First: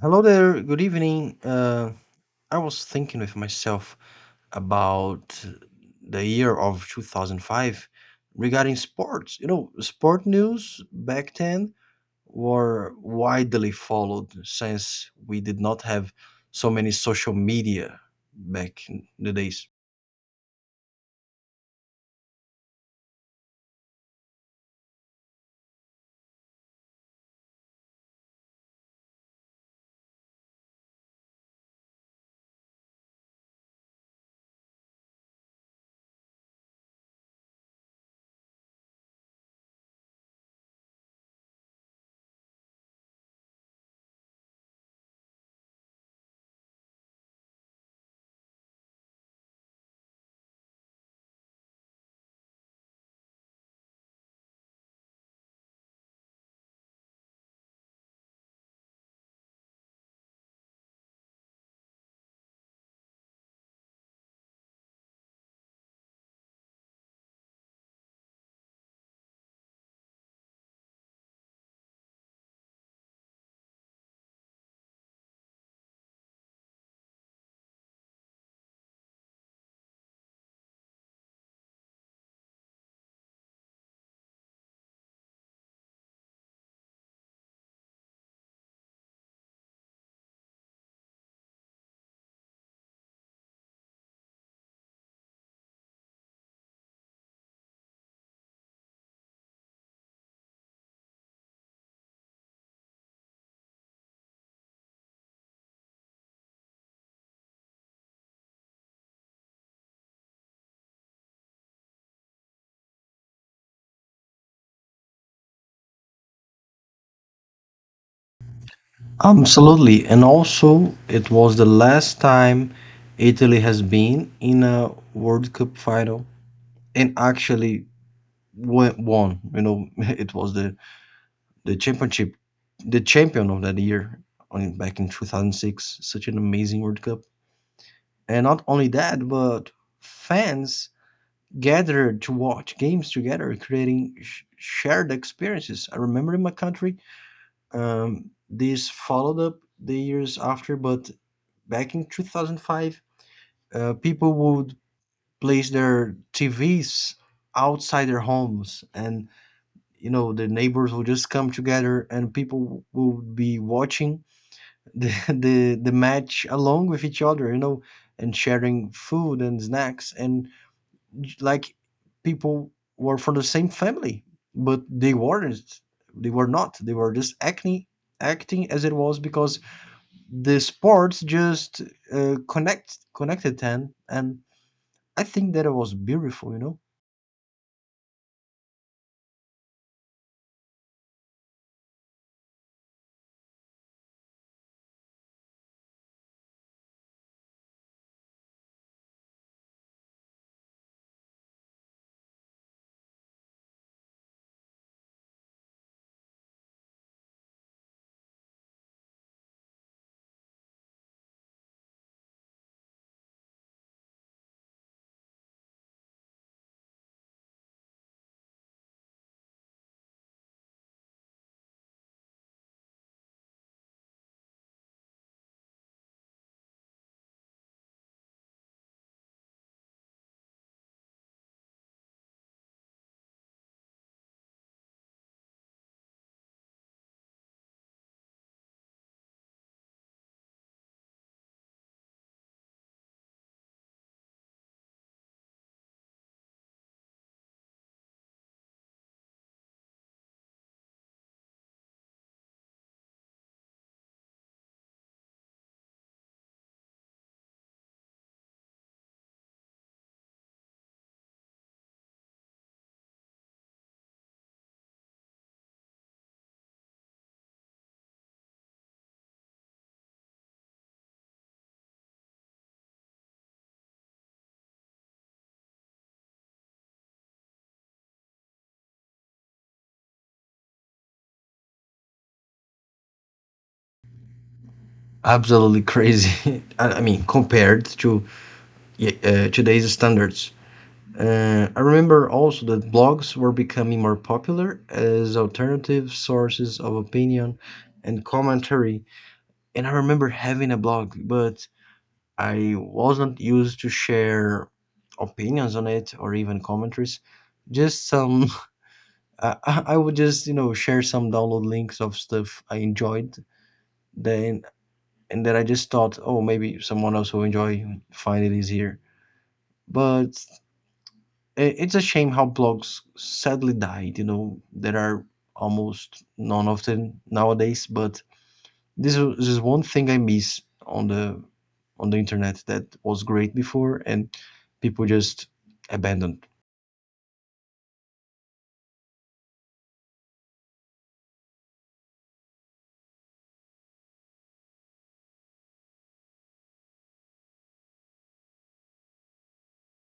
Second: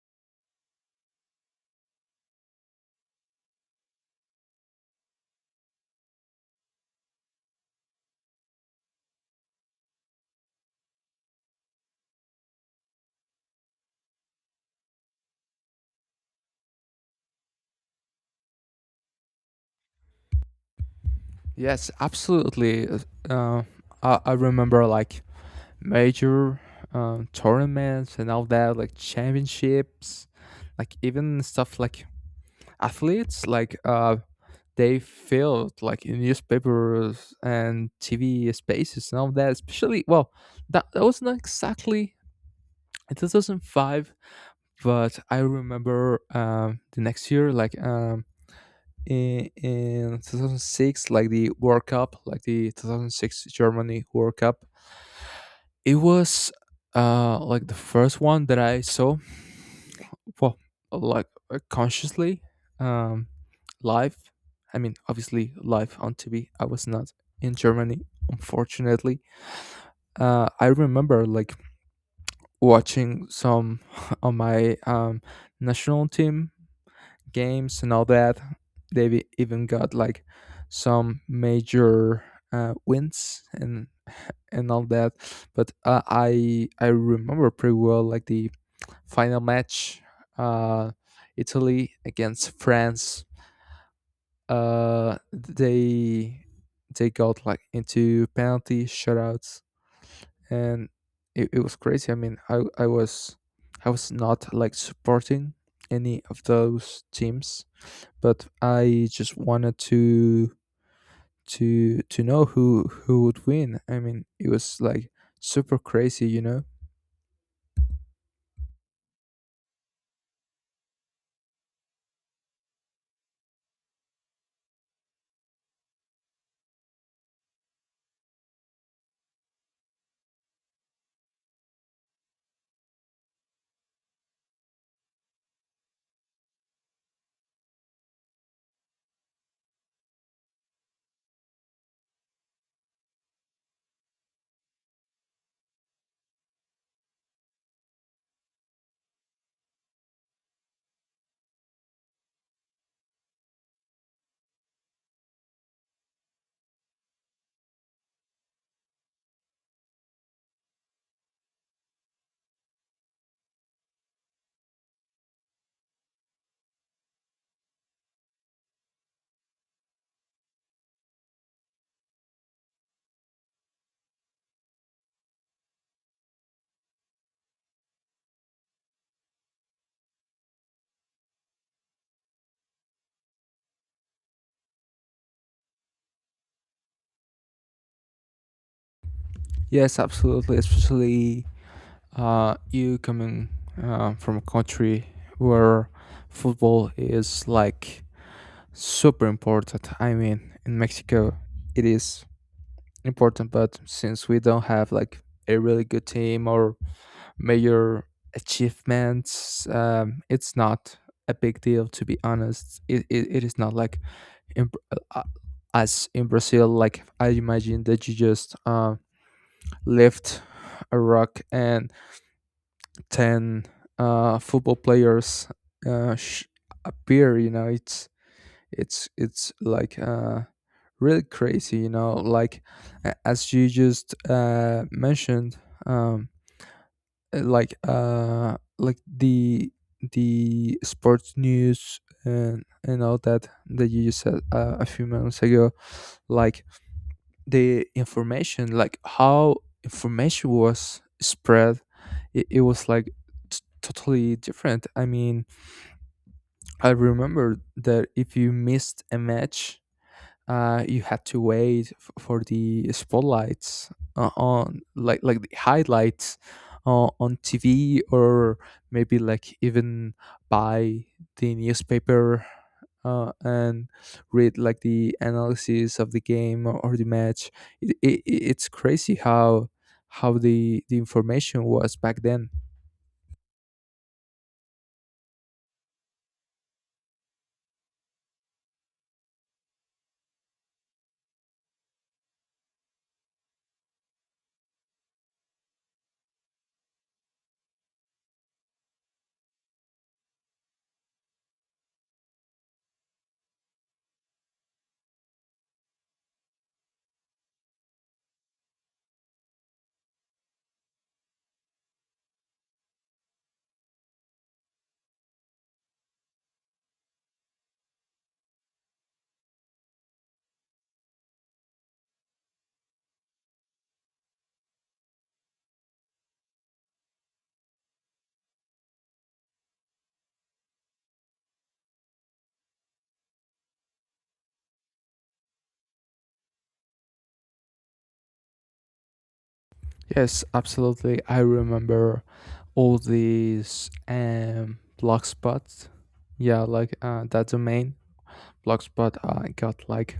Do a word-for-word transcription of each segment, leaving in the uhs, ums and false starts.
Hello there, good evening. Uh, I was thinking with myself about the year of two thousand five regarding sports. You know, sport news back then were widely followed since we did not have so many social media back in the days. Yes, absolutely. Uh, uh, I, I remember like major uh, tournaments and all that, like championships, like even stuff like athletes, like uh, they filled like in newspapers and T V spaces and all that. Especially, well, that that was not exactly in two thousand five, but I remember um, the next year, like um, in, in two thousand six, like the world cup, like the two thousand six germany world cup. It was uh like the first one that I saw, well, like uh, consciously, um live. I mean, obviously live on TV. I was not in germany, unfortunately. uh I remember like watching some on my um national team games and all that. They've e-, even got like some major uh, wins and and all that. But uh, I I remember pretty well like the final match, uh, Italy against France. Uh, they they got like into penalty shutouts, and it, it was crazy. I mean, I I was, I was not like supporting any of those teams, but I just wanted to to to know who who would win. I mean, it was like super crazy, you know. Absolutely. And also, it was the last time Italy has been in a World Cup final and actually went, won. You know, it was the the championship, the champion of that year on back in two thousand six. Such an amazing World Cup. And not only that, but fans gathered to watch games together, creating sh- shared experiences. I remember in my country, um, this followed up the years after, but back in two thousand five, uh, people would place their T Vs outside their homes, and you know the neighbors would just come together and people would be watching the the the match along with each other, you know, and sharing food and snacks and j- like people were from the same family, but they weren't. They were not. They were just acting acting as it was because the sports just uh, connect connected them, and I think that it was beautiful, you know. Yes, absolutely. Especially uh, you coming uh, from a country where football is like super important. I mean, in Mexico, it is important, but since we don't have like a really good team or major achievements. Um, it's not a big deal, to be honest. It, it, it is not like in, Br- uh, uh, as in Brazil. Like, I imagine that you just uh, lift a rock and ten uh, football players uh, sh- appear. You know, it's it's it's like uh really crazy, you know, like a- as you just uh mentioned, um uh, like uh like the the sports news and and all that that you just said uh, a few minutes ago. Like, the information, like how information was spread, it, it was like t- totally different. I mean, I remember that if you missed a match, uh, you had to wait f- for the spotlights uh, on like like the highlights uh, on T V, or maybe like even buy the newspaper, uh, and read like the analysis of the game or the match. It, it, it's crazy how how the the information was back then. Absolutely crazy. I, I mean, compared to yeah, uh, today's standards. Uh, I remember also that blogs were becoming more popular as alternative sources of opinion and commentary. And I remember having a blog, but I wasn't used to share opinions on it or even commentaries. Just some, I, I I would just, you know, share some download links of stuff I enjoyed. Then, and then I just thought, oh, maybe someone else will enjoy, find it easier. But I- it's a shame how blogs sadly died. You know, there are almost none of them nowadays. But this is this is one thing I miss on the on the internet that was great before, and people just abandoned Yes, absolutely. I remember all these um blog spots. Yeah, like uh, that domain blogspot uh, got like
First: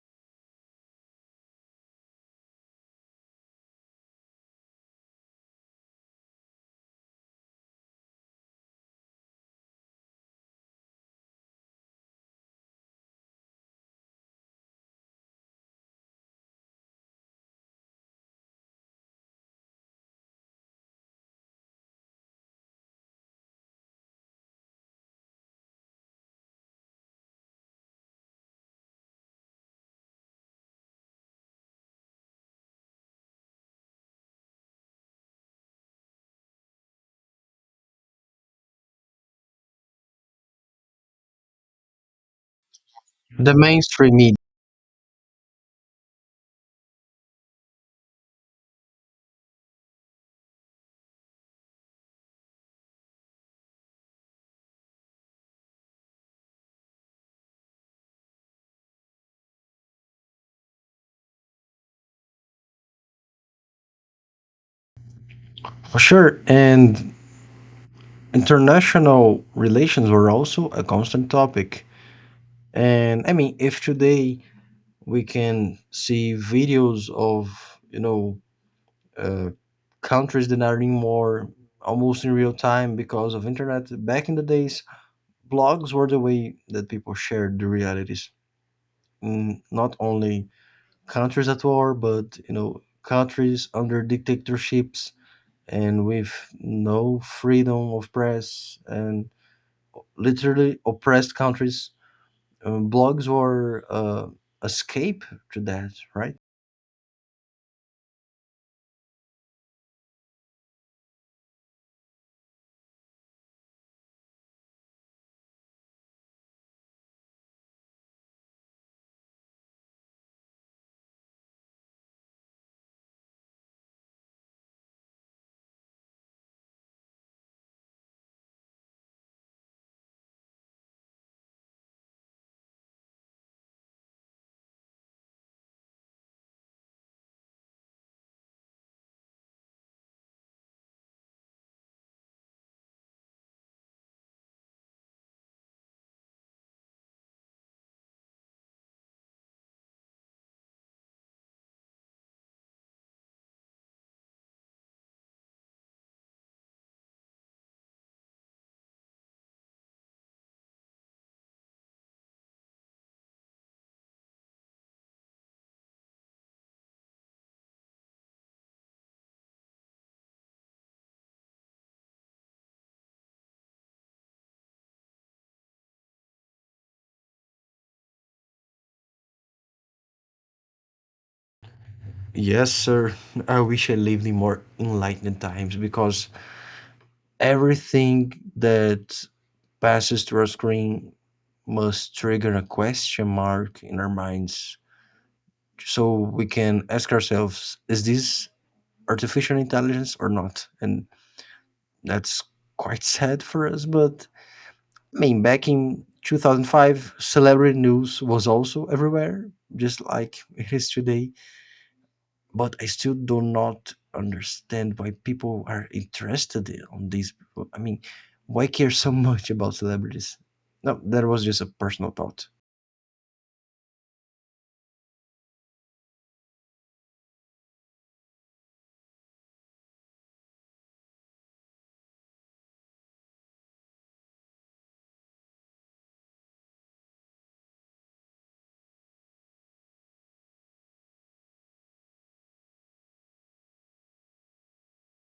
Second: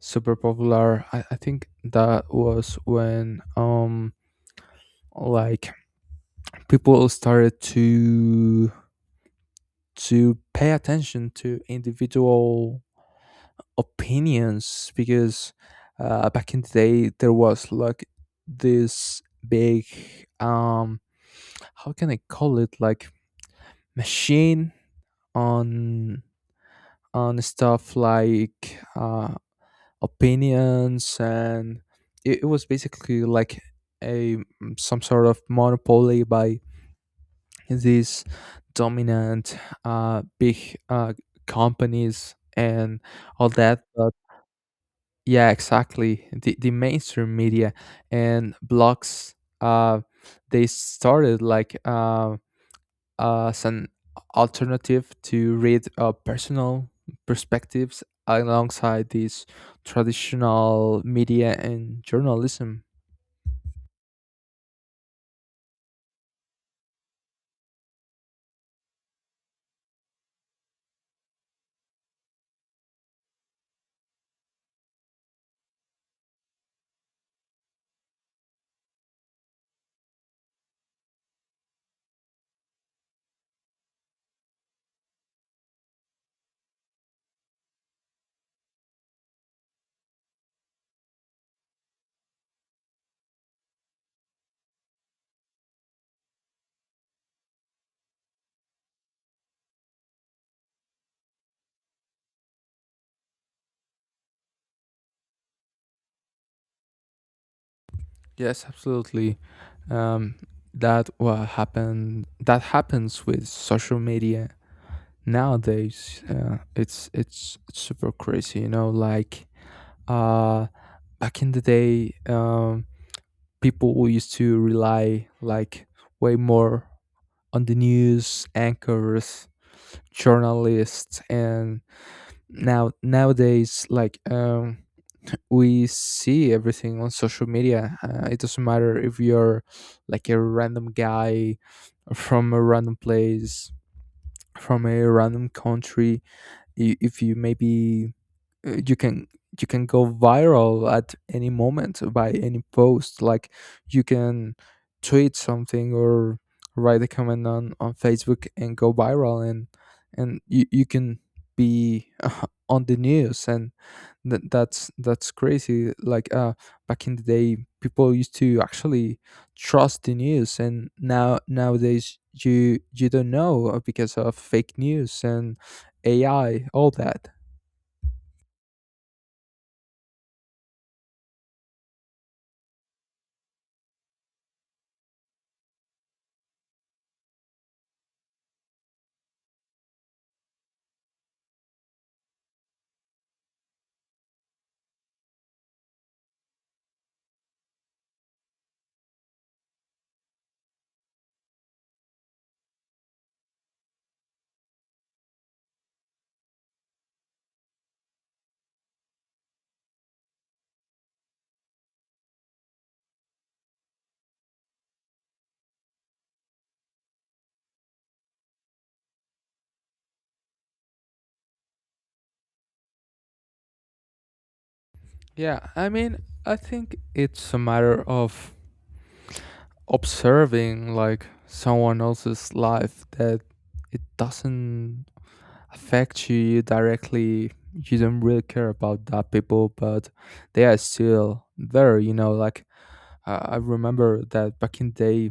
super popular. I, I think that was when um like people started to to pay attention to individual opinions, because uh, back in the day there was like this big, um how can I call it, like machine on on stuff like uh opinions. And it, it was basically like a, mm, some sort of monopoly by these dominant uh, big uh, companies and all the that. mainstream But media yeah, exactly, the, the mainstream media and blogs, uh, they started like uh, as an alternative to read uh, personal perspectives alongside these traditional media and journalism. for sure. And international relations were also a constant topic. And I mean, if today we can see videos of you know uh, countries that are in war almost in real time because of internet. Back in the days, blogs were the way that people shared the realities. Mm, not only countries at war, but you know countries under dictatorships and with no freedom of press and literally oppressed countries. Um, blogs were uh, escape to that, right? Yes, absolutely. Um, that what happened. That happens with social media nowadays. Uh, it's it's it's super crazy. You know, like uh, back in the day, um, people who used to rely like way more on the news anchors, journalists. And now nowadays, like um we see everything on social media. Uh, it doesn't matter if you're like a random guy from a random place from a random country. I- if you maybe uh, you can, you can go viral at any moment by any post. Like, you can tweet something or write a comment on on facebook and go viral, and and you, you can be uh, on the news, and th- that's that's crazy. Like uh back in the day people used to actually trust the news, and now nowadays you you don't know, uh, because of fake news and AI, all that. Yes, sir. I wish I lived in more enlightened times because everything that passes through our screen must trigger a question mark in our minds, so we can ask ourselves, is this artificial intelligence or not? And that's quite sad for us. But I mean, back in two thousand five celebrity news was also everywhere just like it is today, but I still do not understand why people are interested in- on these. I mean, why care so much about celebrities? No, that was just a personal thought. Yeah, I mean, I think it's a matter of observing like someone else's life that it doesn't affect you directly. You don't really care about that people, but they are still there, you know, like uh, I remember that back in day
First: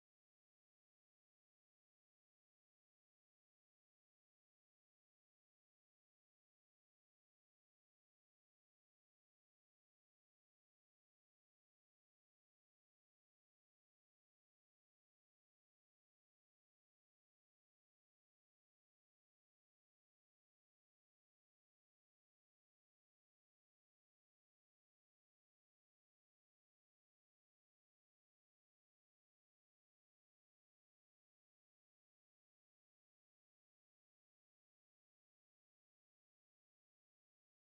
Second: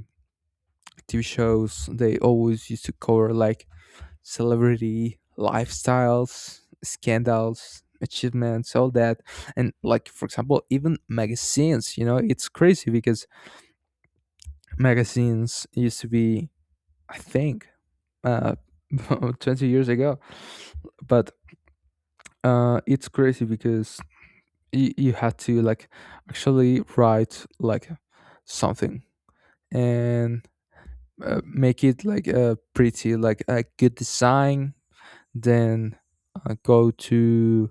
T V shows they always used to cover like celebrity lifestyles, scandals, achievements, all that. And like for example even magazines, you know, it's crazy because magazines used to be, I think, uh twenty years ago. But uh it's crazy because you, you had to like actually write like something, and uh, make it like uh, pretty, like a good design, then uh, go to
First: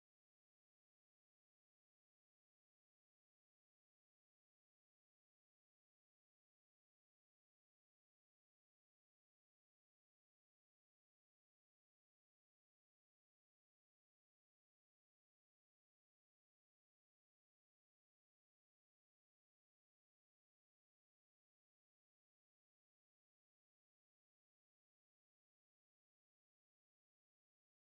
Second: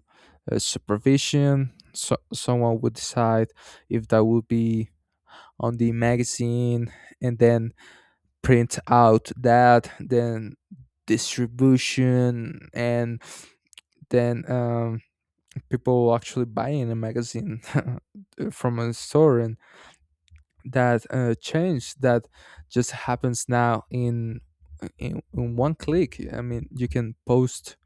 uh, supervision. So someone would decide if that would be on the magazine, and then print out that, then distribution, and then um, people actually buying a magazine from a store. And that uh, change that just happens now in, in in one click. I mean, you can post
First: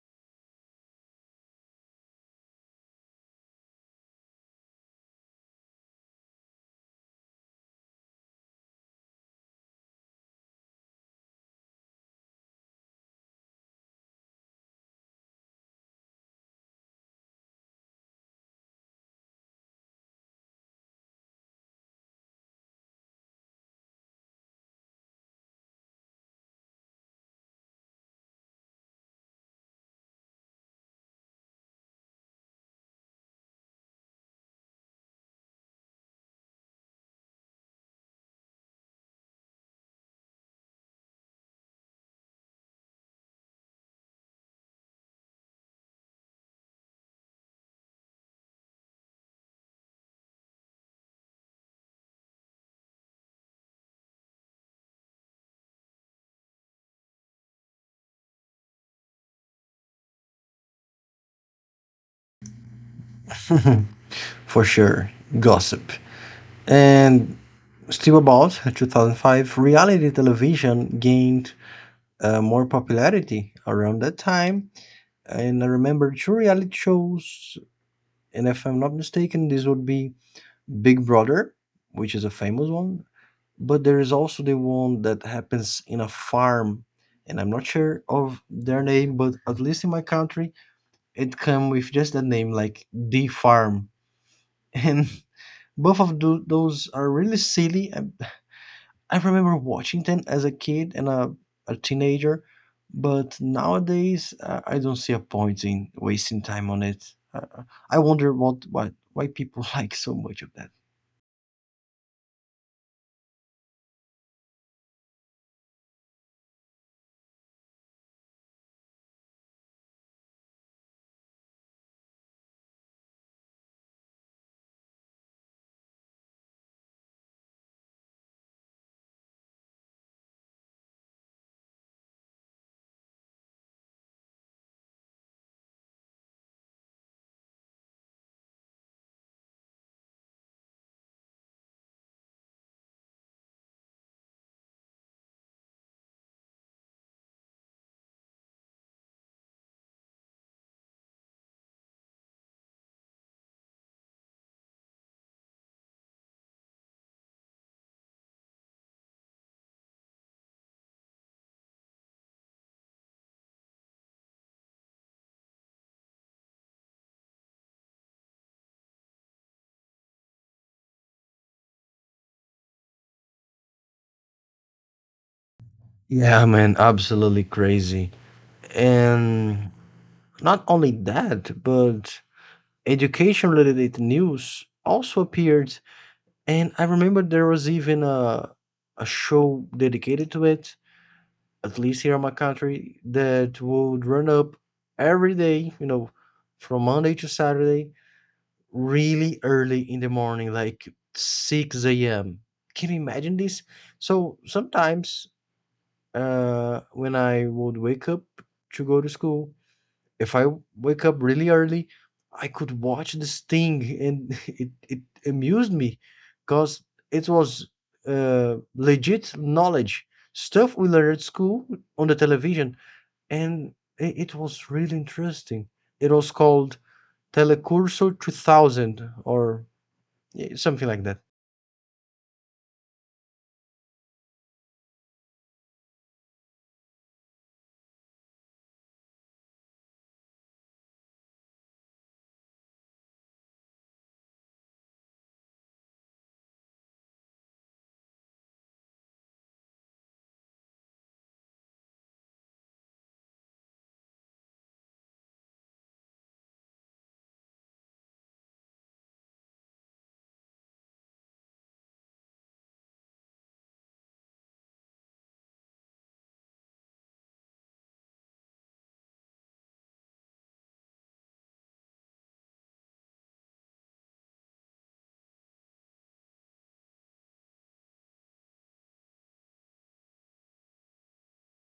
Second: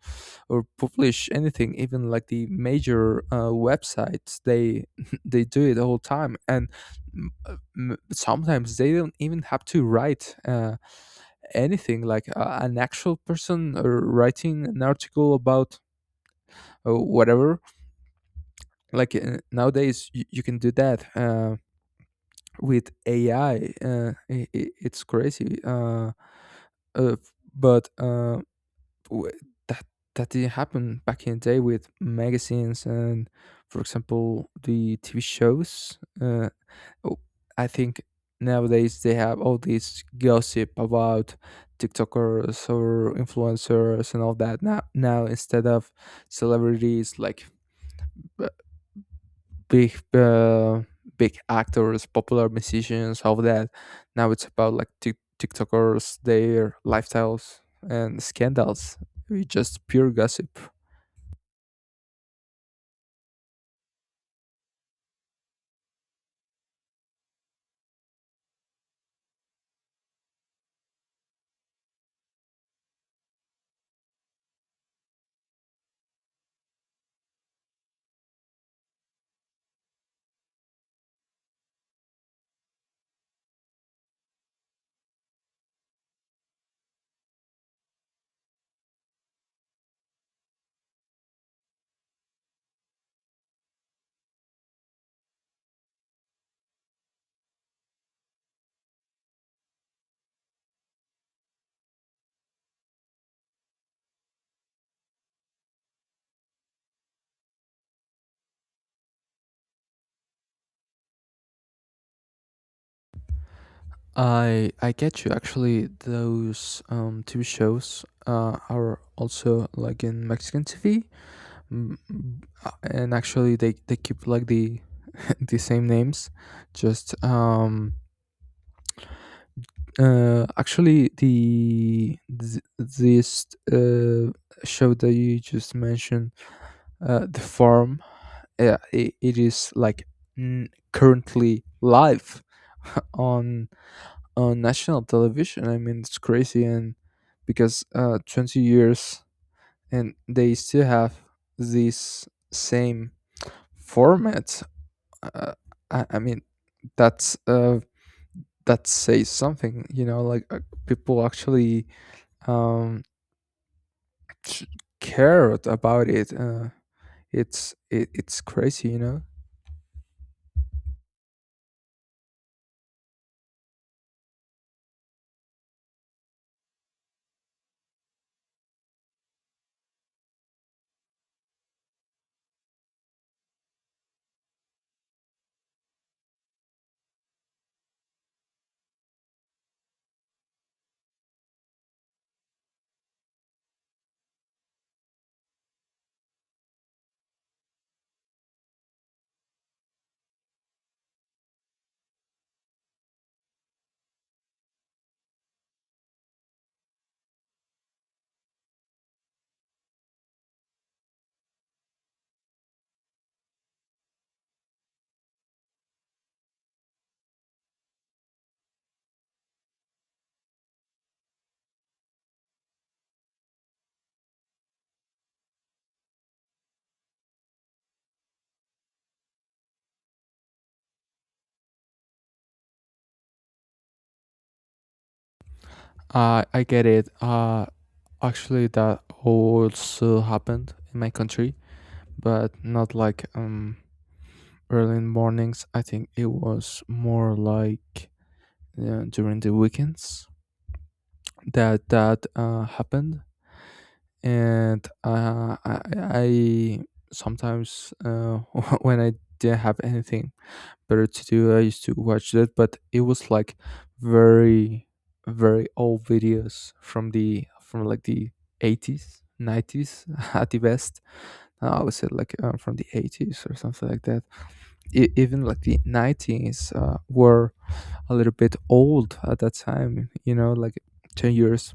or publish anything, even like the major uh, websites, they they do it all time. And m- uh, m- sometimes they don't even have to write uh, anything, like uh, an actual person or writing an article about uh, whatever. Like uh, nowadays you, you can do that. Uh, with A I. Uh, I I it's crazy. Uh, uh, but uh, w- that that didn't happen back in the day with magazines, and, for example, the T V shows. Uh, oh, I think nowadays they have all this gossip about TikTokers or influencers and all that. Now, now, instead of celebrities like big uh, big actors, popular musicians, all that. Now it's about like Tik TikTokers, their lifestyles and scandals. It's just pure gossip. For sure, gossip. And still about twenty oh five, reality television gained uh, more popularity around that time. And I remember two reality shows, and if I'm not mistaken, this would be Big Brother, which is a famous one. But there is also the one that happens in a farm, and I'm not sure of their name, but at least in my country, it come with just that name, like the farm. And both of tho- those are really silly. I remember watching them as a kid and a, a teenager, but nowadays uh, I don't see a point in wasting time on it. Uh, uh, I wonder what, what why people like so much of that. I I get you. Actually, those um, T V shows uh, are also like in Mexican T V. Mm, uh, and actually they they keep like the the same names, just um uh, actually, the th- this uh, show that you just mentioned, uh, the farm, uh, it, it is like n- currently live on on national television. I mean, it's crazy. And because uh, twenty years, and they still have this same format. Uh, I, I mean, that's uh, that says something. You know, like uh, people actually um ch- cared about it. Uh it's it, it's crazy, you know. Yeah, man, absolutely crazy. And not only that, but education related news also appeared, and I remember there was even a, a show dedicated to it, at least here in my country, that would run up every day, you know, from Monday to Saturday, really early in the morning, like six a.m. Can you imagine this? So sometimes uh when I would wake up to go to school, if I wake up really early, I could watch this thing, and it it amused me, cause it was, uh, legit knowledge, stuff we learned at school on the television, and it it was really interesting. It was called Telecurso two thousand, or, eh, something like that. Uh, I get it. Uh, actually, that also happened in my country, but not like um early in mornings. I think it was more like uh, during the weekends. that that uh, happened. And uh, I, I sometimes uh, when I didn't have anything better to do, I used to watch that. But it was like very very old videos, from the, from like the eighties, nineties at the best, I would say like uh, from the eighties or something like that. E- even like the nineties uh, were a little bit old at that time, you know, like ten years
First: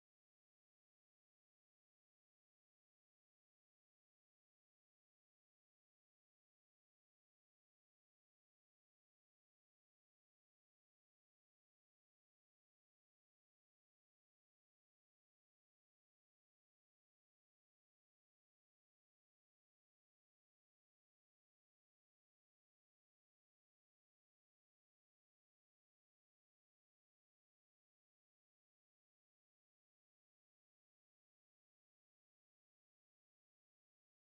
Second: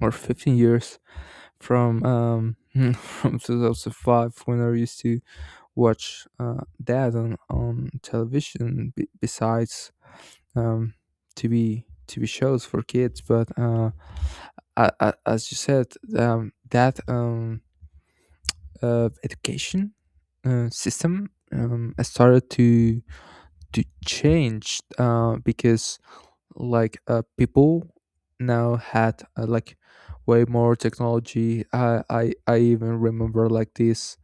or fifteen years from um from two thousand five when I used to watch uh, that on on television. B- besides um T V T V shows for kids. But uh, I, I, as you said, um, that um uh, education uh, system um has started to to change, uh because like uh people now had, uh, like way more technology. I, I I even remember like this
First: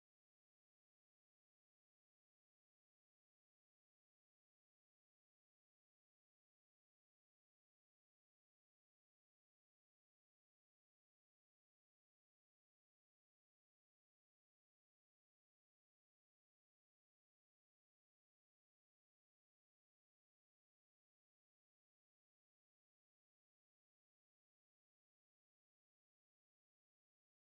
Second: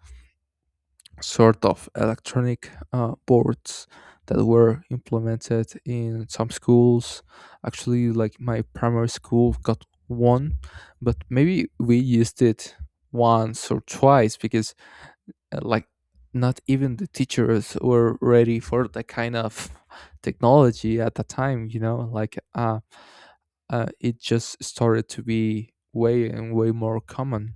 sort of electronic uh, boards that were implemented in some schools. Actually, like my primary school got one, but maybe we used it once or twice, because uh, like not even the teachers were ready for that kind of technology at the time. You know, like uh, uh, it just started to be way and way more common.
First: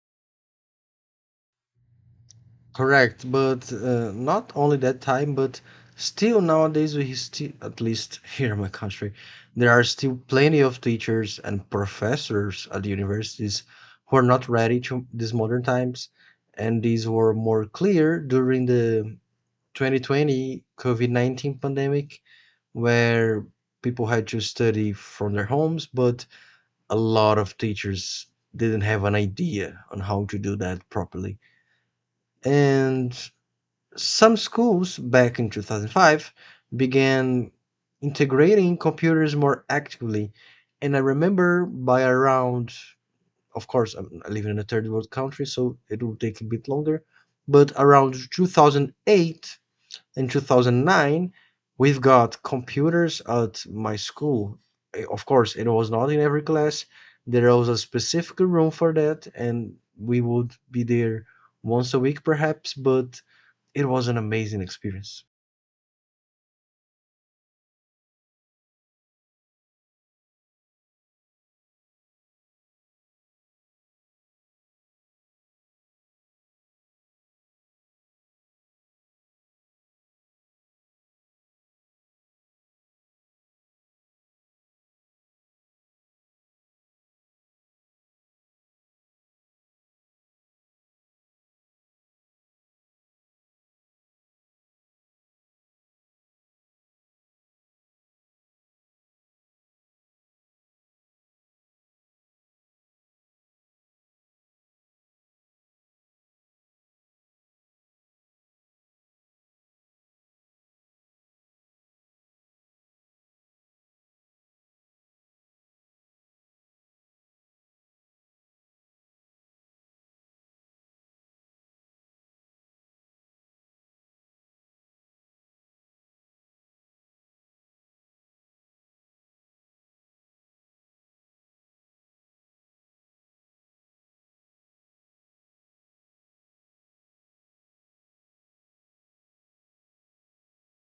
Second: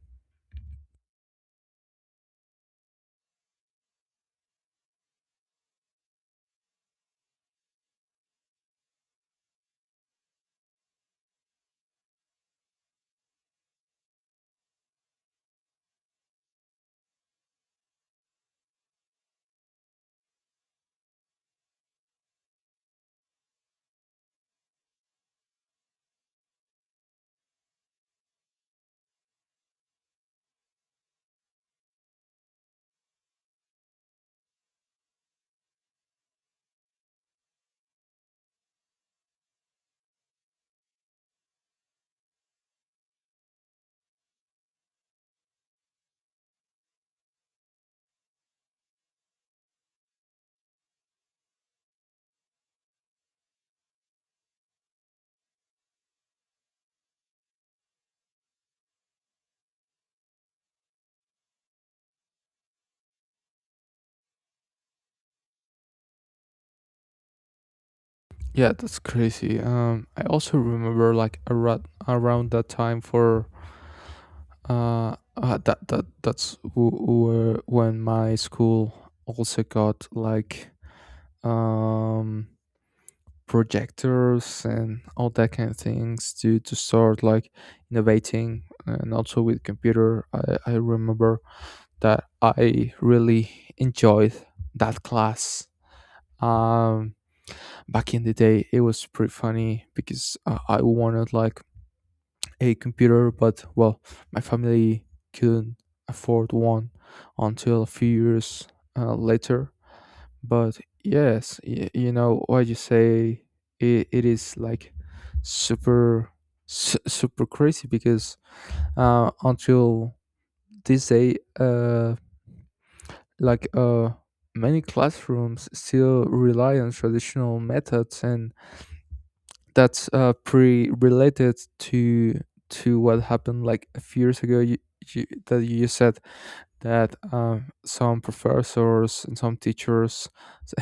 Correct, but uh, not only that time, but still nowadays we still, at least here in my country, there are still plenty of teachers and professors at the universities who are not ready to these modern times, and these were more clear during the twenty twenty COVID nineteen pandemic, where people had to study from their homes, but a lot of teachers didn't have an idea on how to do that properly. And some schools back in twenty oh five began integrating computers more actively. And I remember by around, of course, I'm living in a third world country, so it will take a bit longer, but around two thousand eight, in two thousand nine we've got computers at my school. Eh, of course it was not in every class, there was a specific room for that, and we would be there once a week perhaps, but it was an amazing experience Yeah, that's crazy. Um, I also remember like around around that time for uh, uh that that that's w- w- when my school also got like um projectors and all that kind of things to to start like innovating, and also with computer. I I remember that I really enjoyed that class. Um, back in the day, it was pretty funny because uh, I wanted like a computer, but well, my family couldn't afford one until a few years uh, later. But yes, y- you know what you say. It, it is like super su- super crazy, because uh, until this day, uh, like uh, many classrooms still rely on traditional methods. And that's uh, pretty related to to what happened like a few years ago. You, you, that you said that um, some professors and some teachers,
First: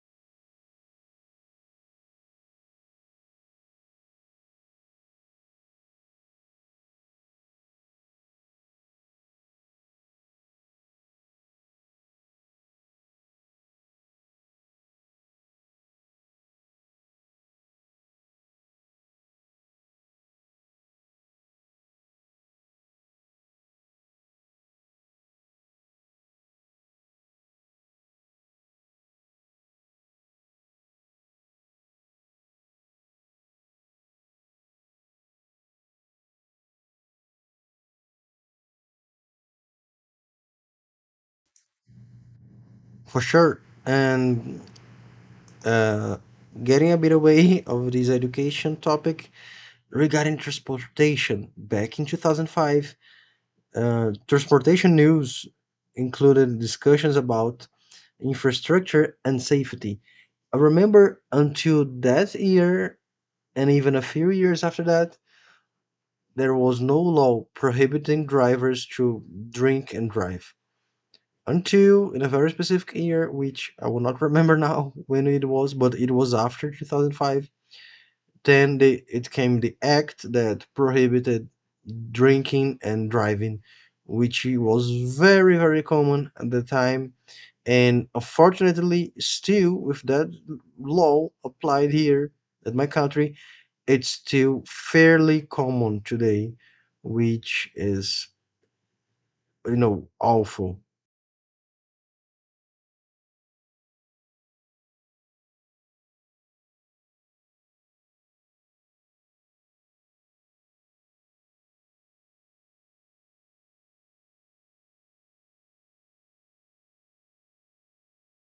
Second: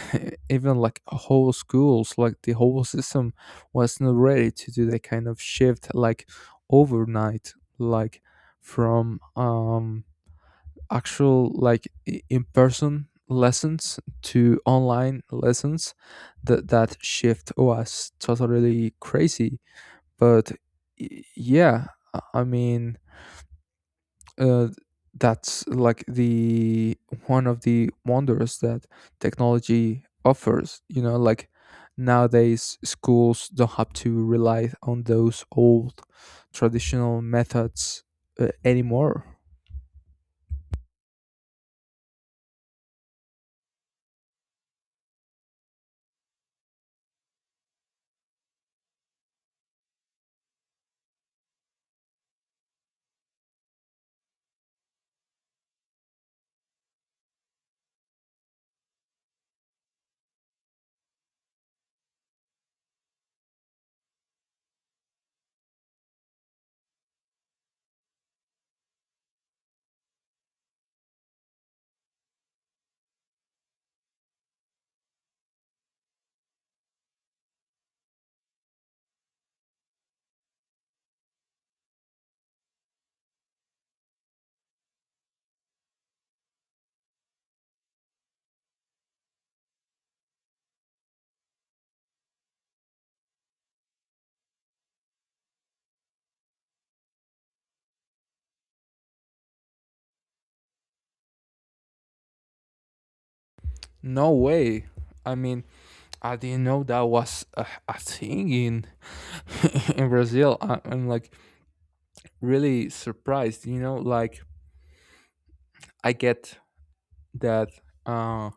even like whole schools, like the whole system, was not ready to do that kind of shift like overnight, like from um, actual like i- in-person lessons to online lessons. That that shift was totally crazy. but y- yeah, i I mean, uh, that's like the one of the wonders that technology offers. You know, like nowadays schools don't have to rely on those old traditional methods uh, anymore. for sure. And uh, getting a bit away of this education topic, regarding transportation back in twenty oh five, uh, transportation news included discussions about infrastructure and safety. I remember until that year, and even a few years after that, there was no law prohibiting drivers to drink and drive. Until in a very specific year, which I will not remember now when it was, but it was after two thousand five, then they, it came the act that prohibited drinking and driving, which was very, very common at the time. And unfortunately, still with that law applied here at my country, it's still fairly common today, which is, you know, awful. No way. I mean, I didn't know that was a, a thing in in Brazil. I, I'm like really surprised. You know, like I get that uh,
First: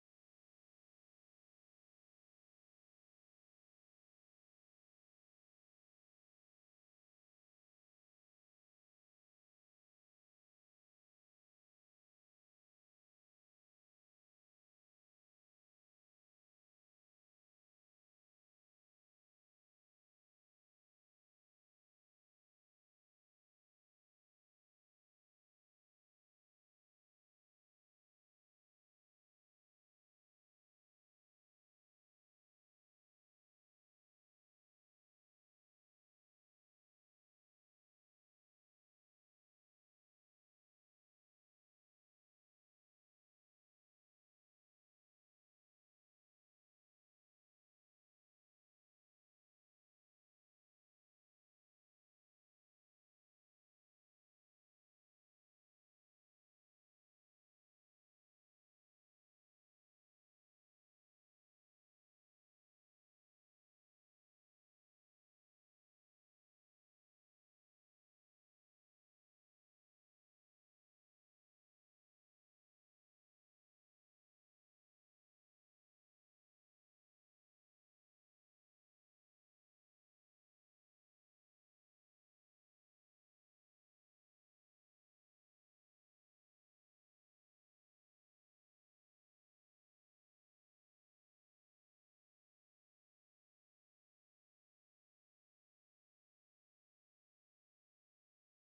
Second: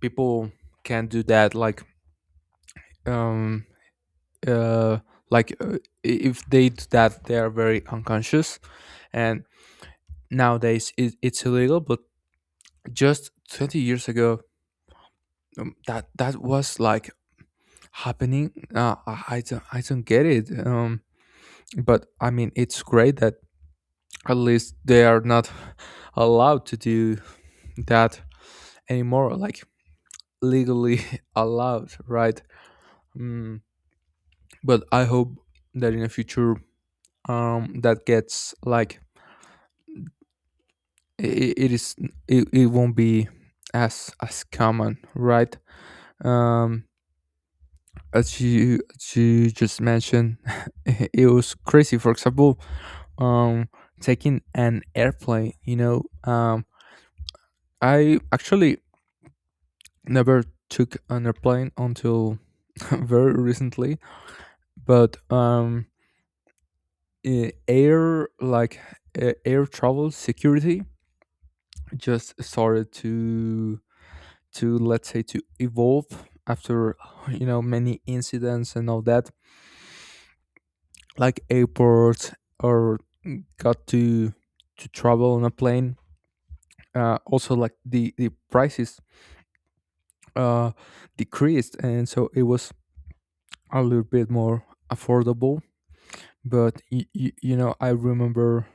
people can do that. Like um uh like uh, I- if they do that, they are very unconscious. And nowadays it, it's illegal. But just twenty years ago, um, that that was like happening. Uh, I I don't I don't get it. Um, but I mean, it's great that at least they are not allowed to do that anymore, like legally allowed, right? Mm, but I hope that in the future um that gets like it, it is it, it won't be as as common, right? um as you as you just mentioned, it was crazy. For example, um taking an airplane, you know um I actually never took an airplane until, very recently. But um, eh, air like eh, air travel security just started to to, let's say, to evolve after you know many incidents and all that. Like airports, or got to to travel on a plane. Uh, also, like the the prices uh, decreased, and so it was a little bit more affordable. But y- y- you know, I remember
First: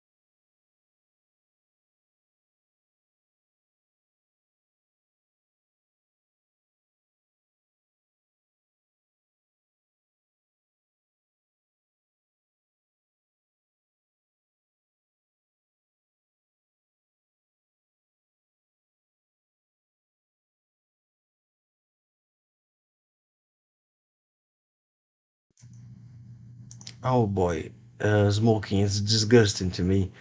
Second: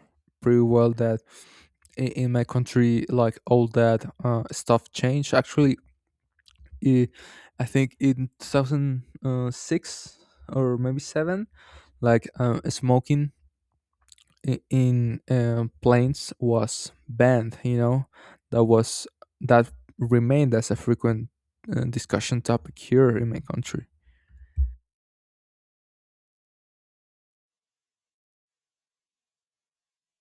pretty well that i- in my country, like all that uh, stuff changed. Actually, i I think in two thousand six or maybe seven, like uh, smoking i- in uh, planes was banned. You know, that was that remained as a frequent uh, discussion topic here in my country. Oh boy, uh, smoking is disgusting to me.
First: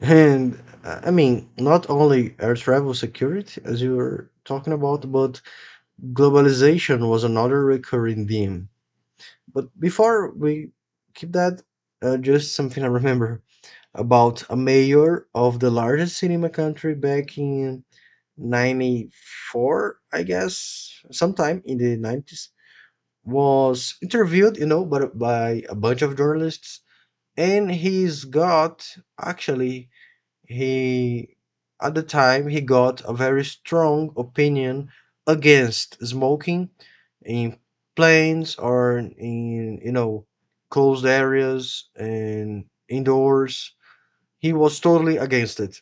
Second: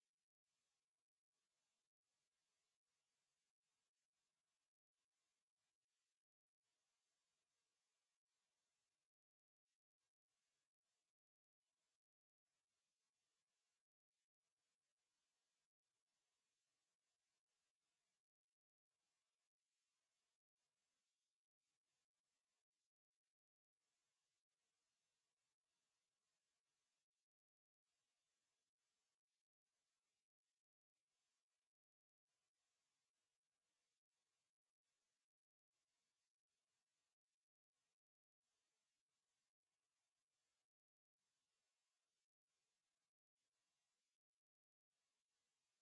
And uh, I mean, not only air travel security, as you were talking about, but globalization was another recurring theme. But before we keep that, uh, just something I remember about a mayor of the largest city in my country back in ninety-four, I guess, sometime in the nineties, was interviewed, you know, but by a bunch of journalists. And he's got actually, he at the time he got a very strong opinion against smoking in planes or in you know closed areas and indoors. He was totally against it.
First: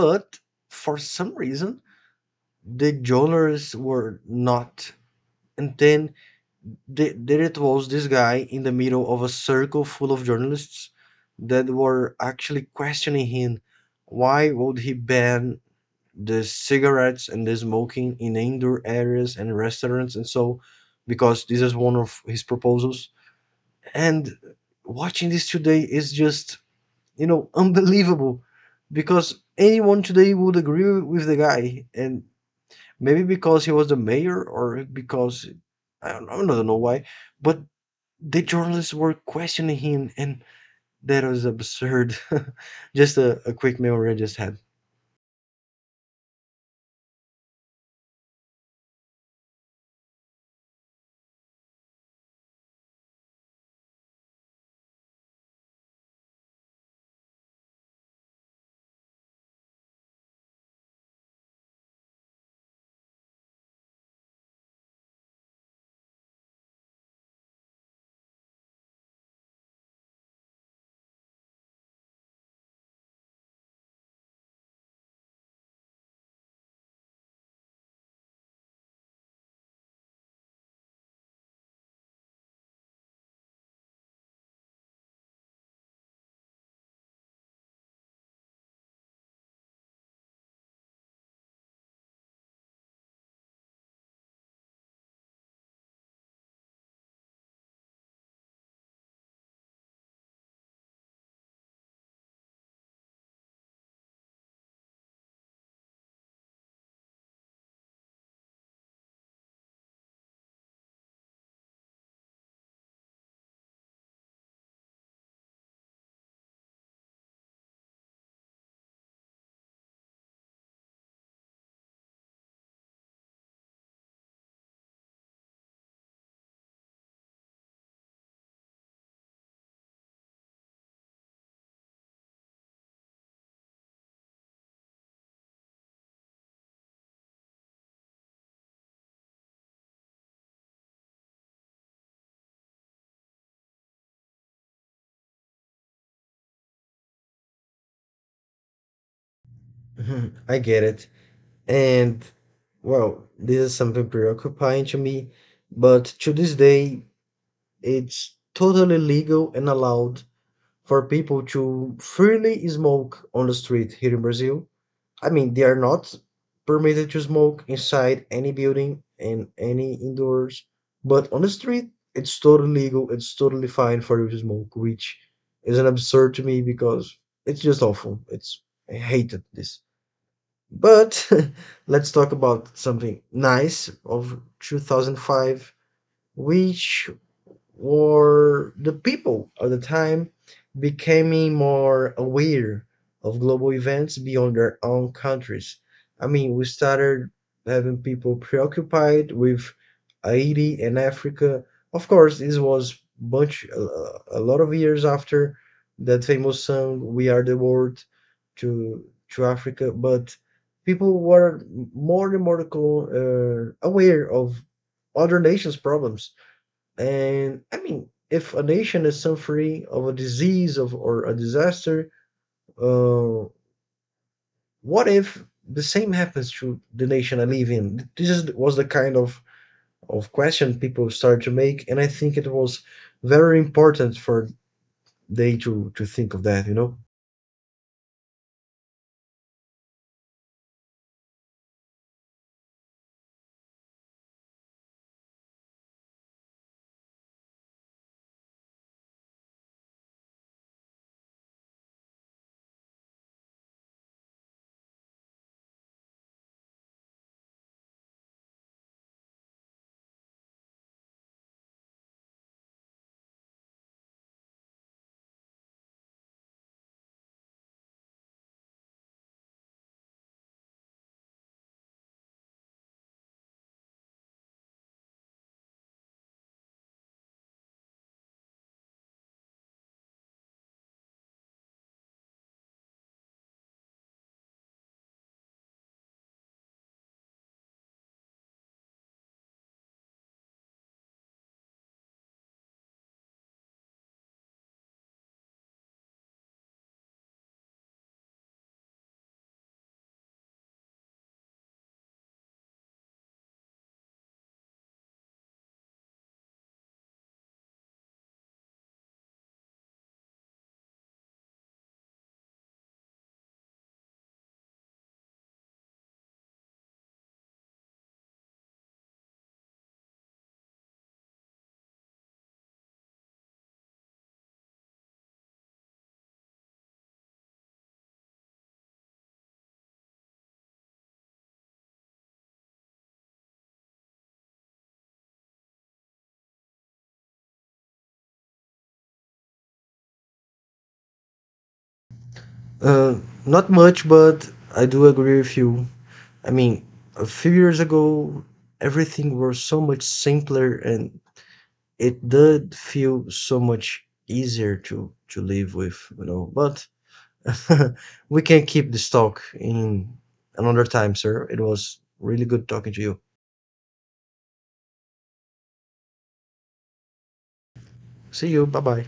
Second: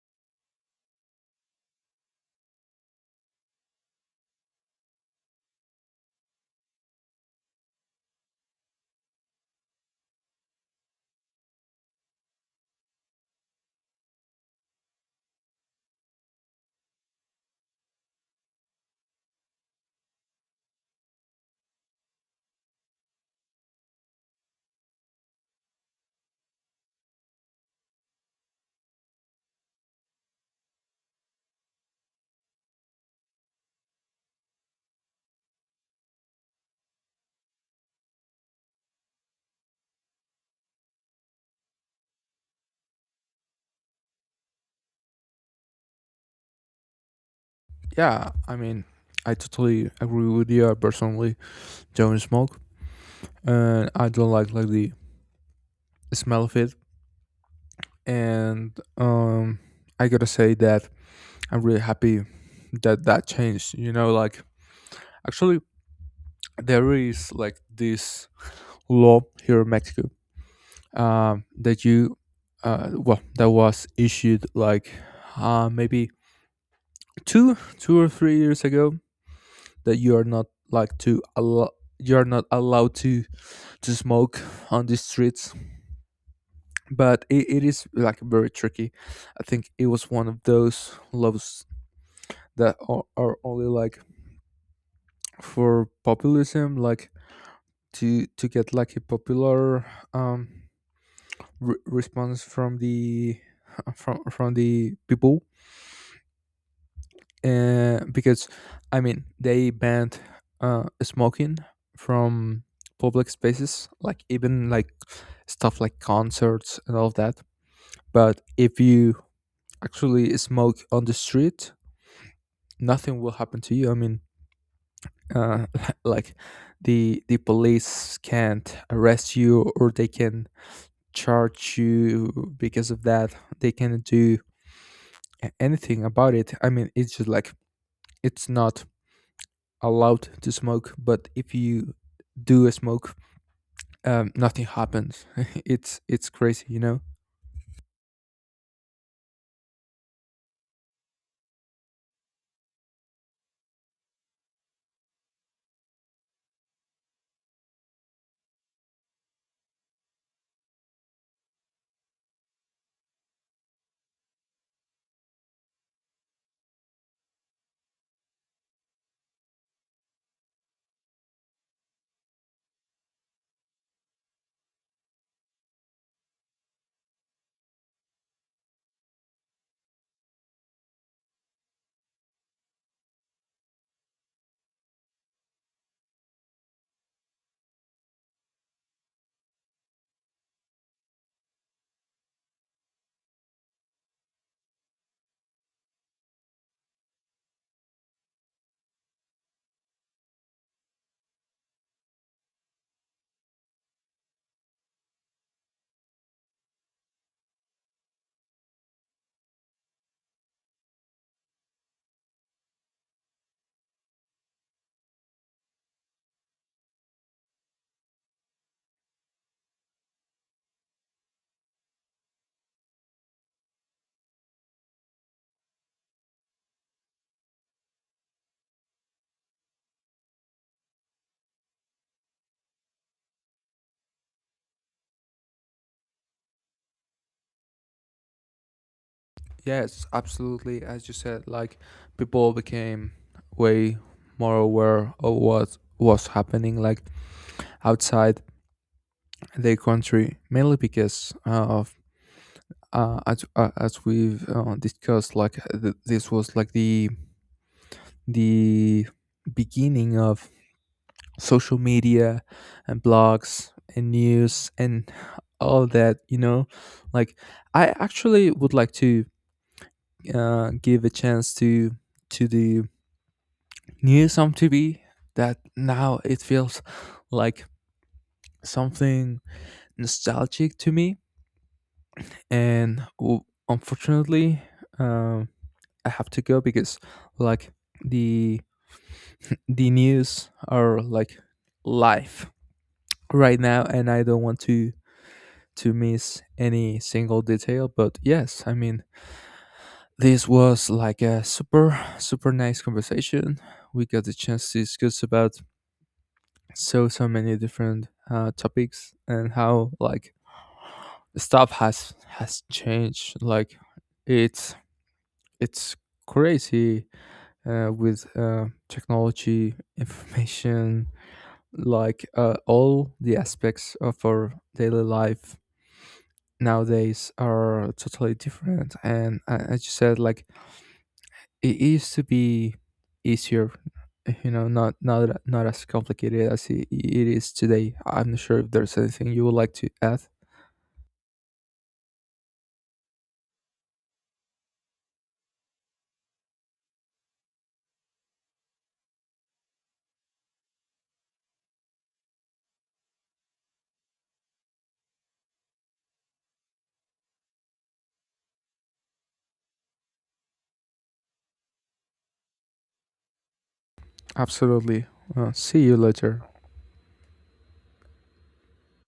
But for some reason the journalists were not. And then the, there it was this guy in the middle of a circle full of journalists that were actually questioning him why would he ban the cigarettes and the smoking in indoor areas and restaurants and so, because this is one of his proposals. And watching this today is just, you know, unbelievable, because anyone today would agree with the guy, and maybe because he was the mayor or because I don't, I don't know why, but the journalists were questioning him, and that was absurd. Just a, a quick memory I just had. Yeah, I mean, I totally agree with you. I personally don't smoke, and I don't like like the smell of it. And um I gotta say that I'm really happy that that changed, you know like actually. There is like this law here in Mexico um that you uh well that was issued like uh maybe two two or three years ago, that you are not like to allow you're not allowed to to smoke on the streets. But it, it is, like, very tricky. I think it was one of those laws that are, are only, like, for populism, like to to get like a popular um re- response from the from from the people. Uh, because I mean, they banned uh smoking from public spaces, like even like stuff like concerts and all of that. But if you actually smoke on the street, nothing will happen to you. I mean, uh, like the the police can't arrest you, or they can charge you because of that. They can't do a- anything about it. I mean, it's just like it's not allowed to smoke, but if you do a smoke, um, nothing happens. it's it's crazy you know Mhm, I get it. And well, this is something preoccupying to me, but to this day, it's totally legal and allowed for people to freely smoke on the street here in Brazil. I mean, they are not permitted to smoke inside any building and any indoors, but on the street, it's totally legal, it's totally fine for you to smoke, which is an absurd to me because it's just awful. It's I hated this. But let's talk about something nice of two thousand five, which were the people of the time becoming more aware of global events beyond their own countries. I mean, we started having people preoccupied with Haiti and Africa. Of course, this was bunch uh, a lot of years after that famous song "We Are the World" to to Africa, but people were more and more co- uh, aware of other nations' problems. And I mean, if a nation is suffering of a disease of or a disaster, uh, what if the same happens to the nation I live in? This is, was the kind of of question people started to make, and I think it was very important for they to to think of that. You know, Yes, absolutely. As you said, like, people became way more aware of what was happening, like outside their country, mainly because uh, of uh, as, uh, as we've uh, discussed. Like uh, th- this was like the the beginning of social media and blogs and news and all that. You know like, I actually would like to uh, give a chance to to the news on TV, that now it feels like something nostalgic to me. And w- unfortunately, um, I have to go because, like, the the news are like live right now, and I don't want to to miss any single detail. But yes, I mean, this was like a super super nice conversation. We got the chance to discuss about so so many different uh, topics, and how like stuff has has changed. Like it's it's crazy uh, with uh, technology, information, like uh, all the aspects of our daily life nowadays are totally different. And uh, as you said, like, it used to be easier, you know, not not not as complicated as it, it is today. I'm not sure if there's anything you would like to add. uh, not much, but I do agree with you. I mean, a few years ago, everything was so much simpler and it did feel so much easier to to live with, you know. But we can keep this talk in another time, sir. It was really good talking to you. Absolutely. Uh, see you later. See you. Bye bye.